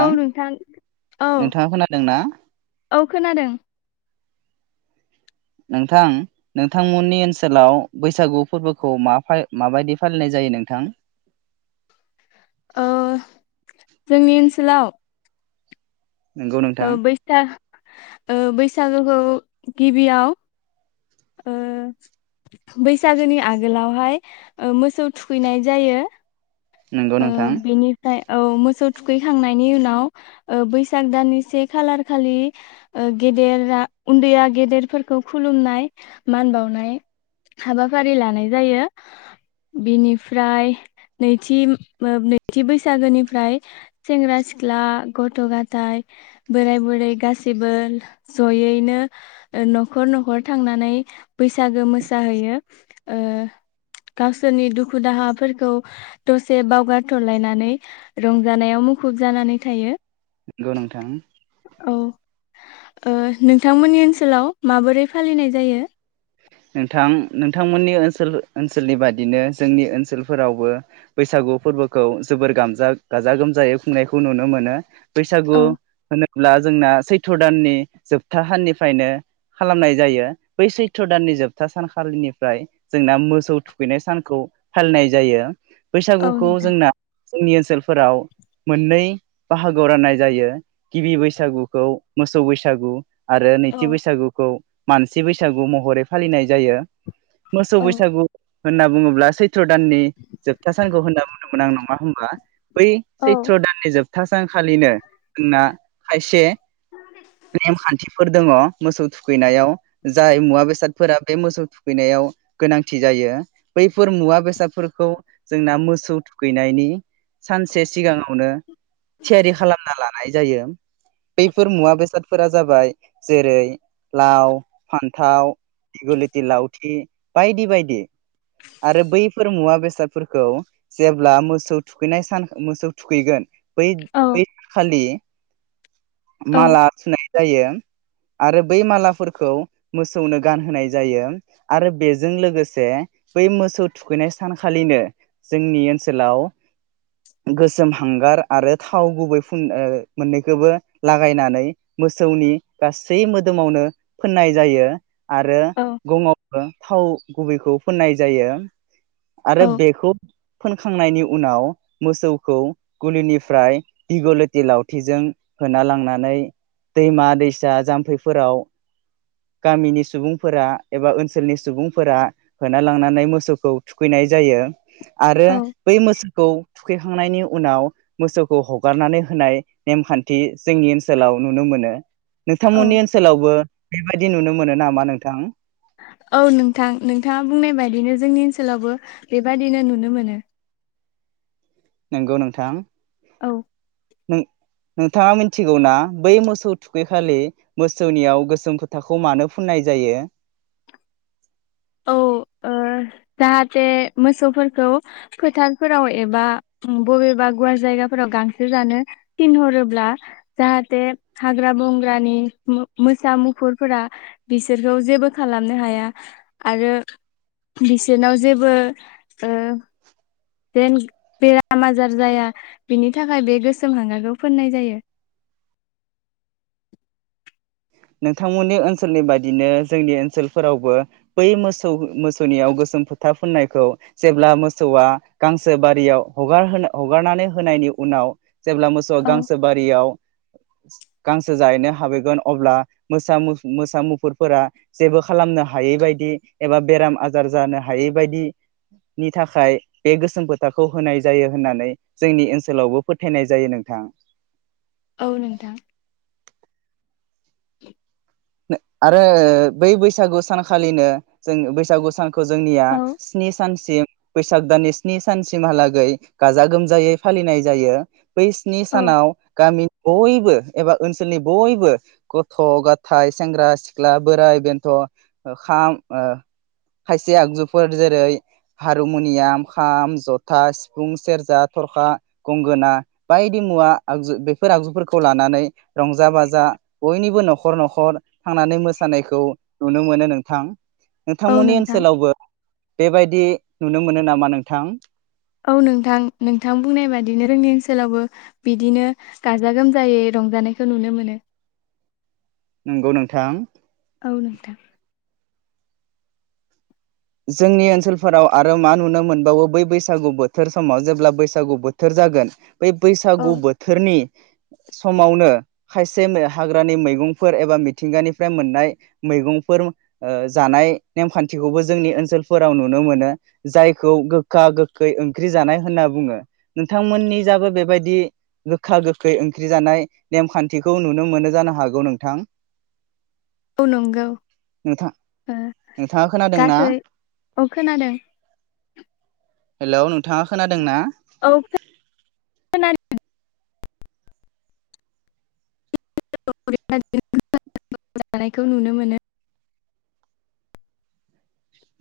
औ नोंथां औ नोंथाङा खोनादोंना औ खोनादों। नोंथां नोंथांमोननि ओनसोलाव बैसागु फोरबोखौ मा माबायदि फालिनाय जायो नोंथां? ओ जोंनि ओनसोलाव नंगौ ओ नोंथां बैसाग ओ बैसागुखौ गिबियाव ओ बैसागोनि आगोलावहाय मोसौ थुखैनाय जायो। नंगौ ओ नोंथां। बेनिफ्राय औ मोसौ थुखैखांनायनि उनाव ओ बैसाग दाननि से खालार खालि ओ गेदेरा उन्दैया गेदेरफोरखौ खुलुमनाय मान बावनाय हाबाफारि लानाय जायो। बिनिफ्राय नैथि नैथि बैसागोनिफ्राय सेंग्रा सिख्ला गथ' गाथाय बोराय बुरै गासैबो जयैनो ओ न'खर न'खर थांनानै बैसागो मोसाहैयो ओ गावसोरनि दुखु दाहाफोरखौ दसे बावगारथलायनानै रंजानायाव मुखुब जानानै थायो। नोंगौ नोंथां। औ ओ नोंथांमोननि ओन्सोलाव माबोरै फालिनाय जायो? नोंथां नोंथांमोन्नि ओन्सोल-ओन्सोलनि बादिनो जोंनि ओन्सोलफोरावबो बैसागु फोर्बोखौ जोबोर गामजा गाजा गोमजायै खुंनायखौ नुनो मोनो। बैसागु औ हो ब्ला जोंना सैथ' दाननि जोबथा साननिफ्रायनो खालामनाय जायो। बै सै सैत्र दाननि जोबथा सानखालिनिफ्राय जोंना मोसौ थुखैनाय सानखौ फालिनाय जायो। औ बैसागुखौ नोंथां जोंना जोंनि ओ न्सोलफोराव मोननै बाहागोआव रान्नाय जायो। गिबि बैसागुखौ मोसौ बैसागु आरो औ नैथि बैसागुखौ मानसि बैसागु म हरै फालिनाय जायो। मोसौ औ बैसागु होन्ना बुङोब्ला सै थ्र दाननि जोबथा सानखौ होन्ना बुंदोंमोन आं नङा होमबा। बै औ सैत्र दाननि जोबथा सानखालिनो होन्ना खायसे नेमखान्थिफोर दङ। मोसौ थुखैनायाव। जाय मुवा बेसाद फोरा बे मोसौ थुखैनायाव गोनांथि जायो बैफोर मुवा बेसादफोरखौ जोंना मोसौ थुखैनायनि सानसे सिगाङावनो थियारि खालामना लानाय जायो। बैफोर मुवा बेसादफोरा जाबाय जेरै लाव, फान्थाव दिगलिति लाउथि बायदि बायदि। आरो बैफोर मुवा बेसादफोरखौ जेब्ला मोसौ थुखैनाय सान मोसौ थुखैगोन बै औ बै खालि औ माला थुनाय जायो। आरो बै मालाफोरखौ मोसौनो गानहोनाय जायो। आरो बेजों लोगोसे बै मोसौ थुखैनाय सानखालिनो जोंनि ओन्सोलाव गोसोम हांगार आरो थाव गुबै फुन मोन्नैखौबो लागायनानै मोसौनि गासै मोदोमावनो फोन्नाय जायो। आरो गङावबो थाव गुबैखौ फोन्नाय जायो। आरो औ बेखौ फोनखांनायनि उनाव मोसौखौ गुलिनिफ्राय दिग लथि लावथिजों होना लांनानै दैमा दैसा जाम्फैफोराव गामिनि सुबुंफोरा एबा ओन्सोलनि सुबुंफोरा होना लांनानै मोसौखौ थुखैनाय जायो। आरो औ बै मोसौखौ थुखैखांनायनि उनाव मोसौखौ हगारनानै होनाय नेमखान्थि जोंनि ओन्सोलाव नुनो मोनो। औ नोंथांमोननि ओनृसोलावबो बेबायदि नुनो मोनो नामा नों थां? औ नोंथां नोंथाङा बुंनाय बायदिनो जोंनि ओन्सोलावबो बेबादिनो नुनो मोनो। नोंगौ नोंथां। औ। नों नोंथाङा मिथिगौना बै मोसौ थुखैखालि मोसौनियाव गोसोम खोथाखौ मानो फुन्नाय जायो? औ ओ जाहाथे मोसौफोरखौ फोथारफोराव एबा बबेबा गुवार जायगाफोराव गांसो जानो थिनहरोब्ला जाहाथे हाग्रा बंग्रानि मोसा, मुफुरफोरा बिसोरखौ जेबो खालामनो हाया‌। आरो बिसोरनाव जेबो जेन बेराम आजार जाया बिनि थाखाय बे गोसोम हांगारखौ फोन्नाय जायो। नोंथांमोननि ओन्सोलनि बादिनो जोंनि ओन्सोलफोरावबो बै मोसौ मोसौनियाव गोसोम फोथा फुन्नायखौ जेब्ला मोसौआ गांसो बारियाव हगार होना हगारनानै होनायनि उनाव जेब्ला मोसौआ औ गांसो बारियाव गांसो जाहैनो हाबैगोन अब्ला मोसा मोसा मुफुरफोरा जेबो खालामनो हायै बायदि एबा बेराम आजार जानो हायै बायदिनि थाखाय बे गोसोम फोथाखौ होनाय जायो होननानै जोंनि ओनसोलावबो फोथायनाय जायो नोंथां। औ नोंथां। [inaudible] आरो बै बैसागु सानखालिनो जों बैसागु सानखौ जोंनिया औ स्नि सानसिम बैसाग दाननि स्नि सानसिमहालागै गाजा गोमजायै फालिनाय जायो। बै स्नि औ सानाव गामि बय बो एबा ओनसोलनि बयबो गथ ग थाइ सेंग्रा सिख्ला बोराइ बेन्थ खाम खायसे आगजुफोर जेरै हारमुनियाम, खाम, जथा, सिफुं, सेरजा, थरखा, गंगोना बायदि मुवा आगजु बेफोर आगजुफोरखौ लानानै रंजा बाजा बयनिबो नखर न खर थांनानै मोसानायखौ नुनो मोनो नोंथां। औ नोंथांमोननि नोंथां ओनसोलावबो बेबायदि नुनो मोनो नामा नोंथां? औ नोंथां नोंथां बुंनाय बादिनो रोंनि ओनसोलावबो बिदिनो गाजा गोमजायै रंजानायखौ नुनो मोनो। नंगौ नोंथां। औ नोंथां। जोंनि ओनसोलफोराव आरो मा नुनो मोनबावो बै बैसागु बोथोर समाव जेब्ला बैसागु बोथोर जागोन बै औ बैसागु बोथोरनि समावनो खायसे नो हाग्रानि मैगंफोर एबा मिथिंगानिफ्राय मोननाय मैगंफोर ओ जानाय नेमखान्थिखौबो जोंनि ओनसोलफोराव नुनो मोनो जायखौ गोखा गोखै ओंख्रि जानाय होनना बुङो नोंथांमोननि जाबो बेबायदि गोखा गोखै ओंख्रि जानाय नेमखान्थिखौ नुनो मोनो जानो हागौ नोंथां। औ नंगौ। नोंथां ओ नोंथाङा खोनादोंना गासै अ खोनादों। हेलौ नोंथाङा खोनादों ना? औ [unintelligible] [unintelligible] जानायखौ नुनो मोनो।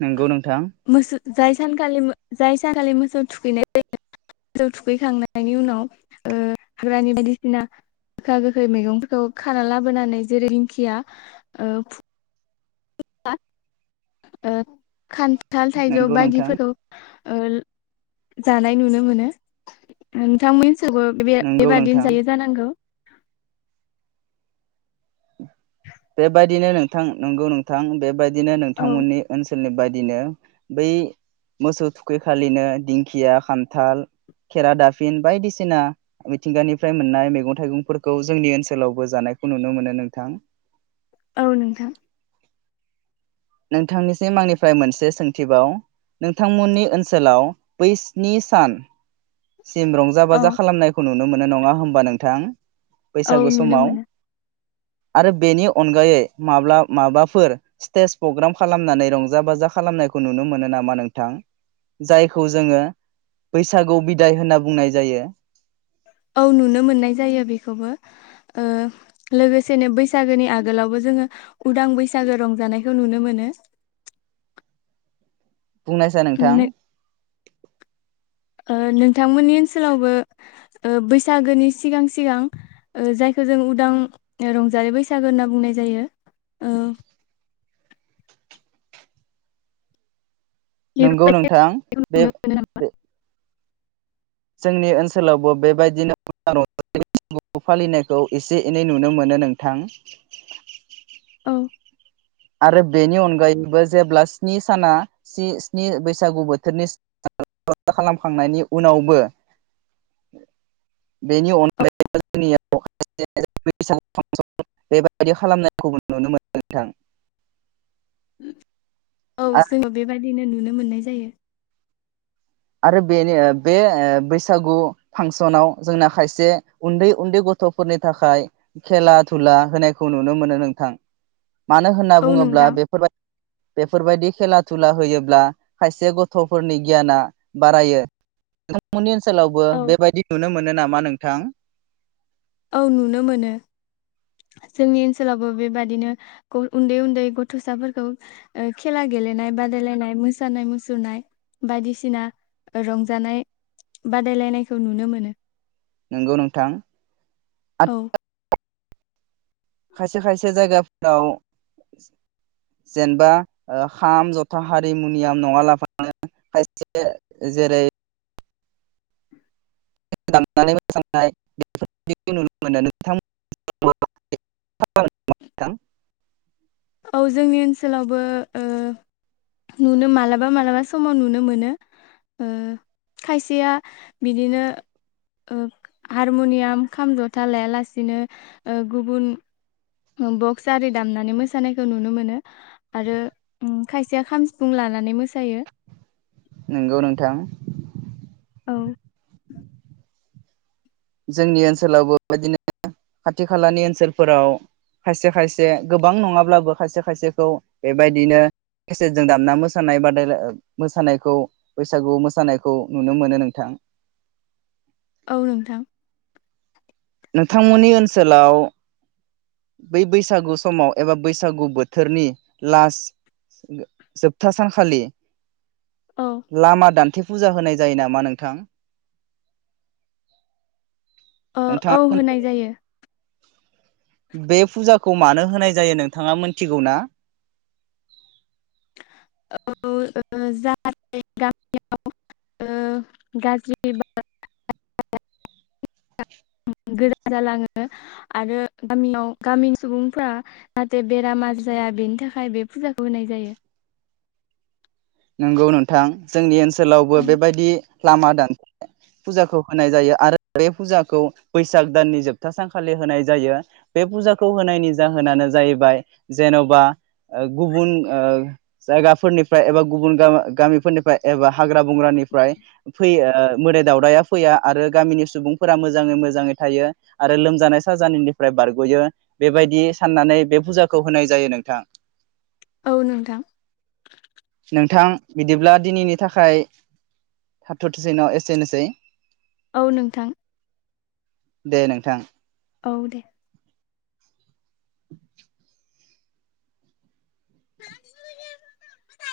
नोंगौ नोंथां [unintelligible] जाय सानखालि जाय सानखालि मोसौ थुखैनाय जायो मोसौ थुखैखांनायनि उनाव ओ हाग्रानि बायदिसिना गोखा गोखै मैगंफोरखौ खाना लाबोनानै जेरै दिंखिया ओ [unintelligible] खान थाल थाइजौ नोंगौ नोंथां बायदिफोरखौ ओ जानाय नुनो मोनो नोंथांमोननि सिमबो नोंगौ बे-बेबादिनो नोंथां जायो जानांगौ। बेबायदिनो नोंथां नंगौ नोंथां बेबायदि दिनो औ नोंथांमोननि ओनसोल ओनसोलनि बायदिनो बै मोसौ थुखैखालिनो दिंखिया खान्थाल खेरा दाफिन बायदिसिना मिथिंगानिफ्राय मोननाय मैगं थाइगंफोरखौ जोंनि ओनसोलावबो जानायखौ नुनो मोनो नोंथां। औ नोंथां। नोंथांनिसिम आंनिफ्राय मोनसे सोंथिबाव नोंथांमोननि ओनसोलाव बै स्नि सान सिम रंजा औ बाजा खालामनायखौ नुनो मोनो नङा होमबा नोंथां? औ बैसागु नुनो समाव मोनो आरो बेनि अनगायै माब्ला माबाफोर स्तेज पग्राम खालामनानै रंजा बाजा खालामनायखौ नुनो मोनो नामा नोंथां जायखौ जोङो बैसागु बि बिदाय होनना बुंनाय जायो। औ नुनो मोननाय जायो बेखौबो ओ लोगोसेनो बैसागोनि आगोलावबो जोङो उदां बैसागो रंजानायखौ नुनो मोनो। बुंनायसाय नोंथां ओ नोंथांमोननि ओनसोलावबो ओ बैसागोनि सिगां सिगां ओ जायखौ जों उदां रंजालि बैसागो होनना बुंनाय जायो ओ नंगौ नोंथां बे बे जोंनि ओनसोलावबो बेबायदिनो [unintelligible] फालिनायखौ एसे-एनै नुनो मोनो नोंथां [unintelligible] आरो बेनि अनगायैबो जेब्ला स्नि साना सि स्नि बैसागु बोथोरनि [unintelligible] खालामखांनायनि उनावबो बेनि औ अनगायैबो जोंनियाव [unintelligible] बेबायदि खालामनायखौ नुनो मोनो नोंथां औ जोङो बेबाय दिनो नुनो मोननाय जायो। आरो बेनि बे ओ बैसागु फांसनाव जोंना खायसे उन्दै उन्दै गथ'फोरनि थाखाय खेला दुला होनायखौ नुनो मोनो नोंथां। मानो होनना औ बुङोब्ला नोंथां बेफोरबाय बेफोरबायदि खेला दुला होयोब्ला खायसे गथ'फोरनि गियाना बारायो नोंथांमोननि ओन सोलावबो औ बेबायदि नुनो मोनो नामा नों थां औ नुनो मोनो जोंनि ओनसोलावबो बेबादिनो ग उन्दै उन्दै गथसाफोरखौ ओ खेला गेलेनाय बादायलायनाय मोसानाय मुसुरनाय बायदिसिना ओ रंजानाय बादायलायनायखौ नुनो मोनो। नोंगौ नोंथां। औ खायसे खायसे जायगाफोराव जेनेबा ओ खाम' जथा हारिमुनियाम नङा लाफानो खायसे जेरै दामनानै मोसानाय बेफोरबादिखौ नुनो मोनो नोंथां [unintelligible] औ जोंनि ओनसोलावबो ओ नुनो मालाबा मालाबा समाव नुनो मोनो ओ खायसेया बिदिनो ओ हारमुनियाम, खाम, जथा लायालासिनो ओ गुबुन बक्स आरि दामनानै मोसा सानायखौ नुनो मोनो आरो उम खायसेया खाम, सिफुं लानानै मोसायो। नंगौ नोंथां। औ जोंनि ओनसोलावबो बेबायदिनो खाथि खालानि ओनसोलफोराव खायसे खायसे गोबां नङाब्लाबो खायसे खायसेखौ बेबायदिनो खेसेेदजों दामना मोसानाय बादायला ओ मोसानायखौ बैसागु मोसानायखौ नुनो मोनो नोंथां। औ नोंथां। नोंथांमोननि ओनसोलाव बै बैसागु समाव एबा बै सागु बोथोरनि लास गो जोबथा सानखालि औ लामा दान थे फुजा होनाय जायो नामा नोंथां ओ औ नोंथाङा होनाय जायो। बे फुजाखौ मानो होनाय जायो नोंथाङा मिथिगौ ना औ ओ जाहाथे गामियाव ओ गाज्रि बार [unintelligible] गोजा जालाङो आरो गामियाव गामिनि सुबुंफ्रा जाहाथे बेराम आजार जाया बेनि थाखाय बे फुजाखौ होनाय जायो नंगौ नोंथां जोंनि ओनसो सोलावबो बेबायदि लामा दान्थे फुजाखौ होनाय जायो आरो बे फुजाखौ बैसाग दाननि जोबथा सानखालि होनाय जायो बे फुजाखौ होनायनि जाहोनानो जाहैबाय जेनबा ओ गुबुन ओ जायगाफोरनिफ्राय एबा गुबुन गा-गामिफोरनिफ्राय एबा हाग्रा बंग्रानिफ्राय फैयो मोदाय दावदाया फैया आरो गामिनि सुबुंफोरा मोजाङै मोजाङै थायो आरो लोमजानाय साजानायनिफ्राय बारगयो बेबायदि साननानै बे फुजाखौ होनाय जायो नोंथां। औ नोंथां नोंथां बिदिब्ला दिनैनि थाखाय थाथथिसैन एसेनोसै। औ नोंथां दे नोंथां। औ दे। [inaudible] [inaudible]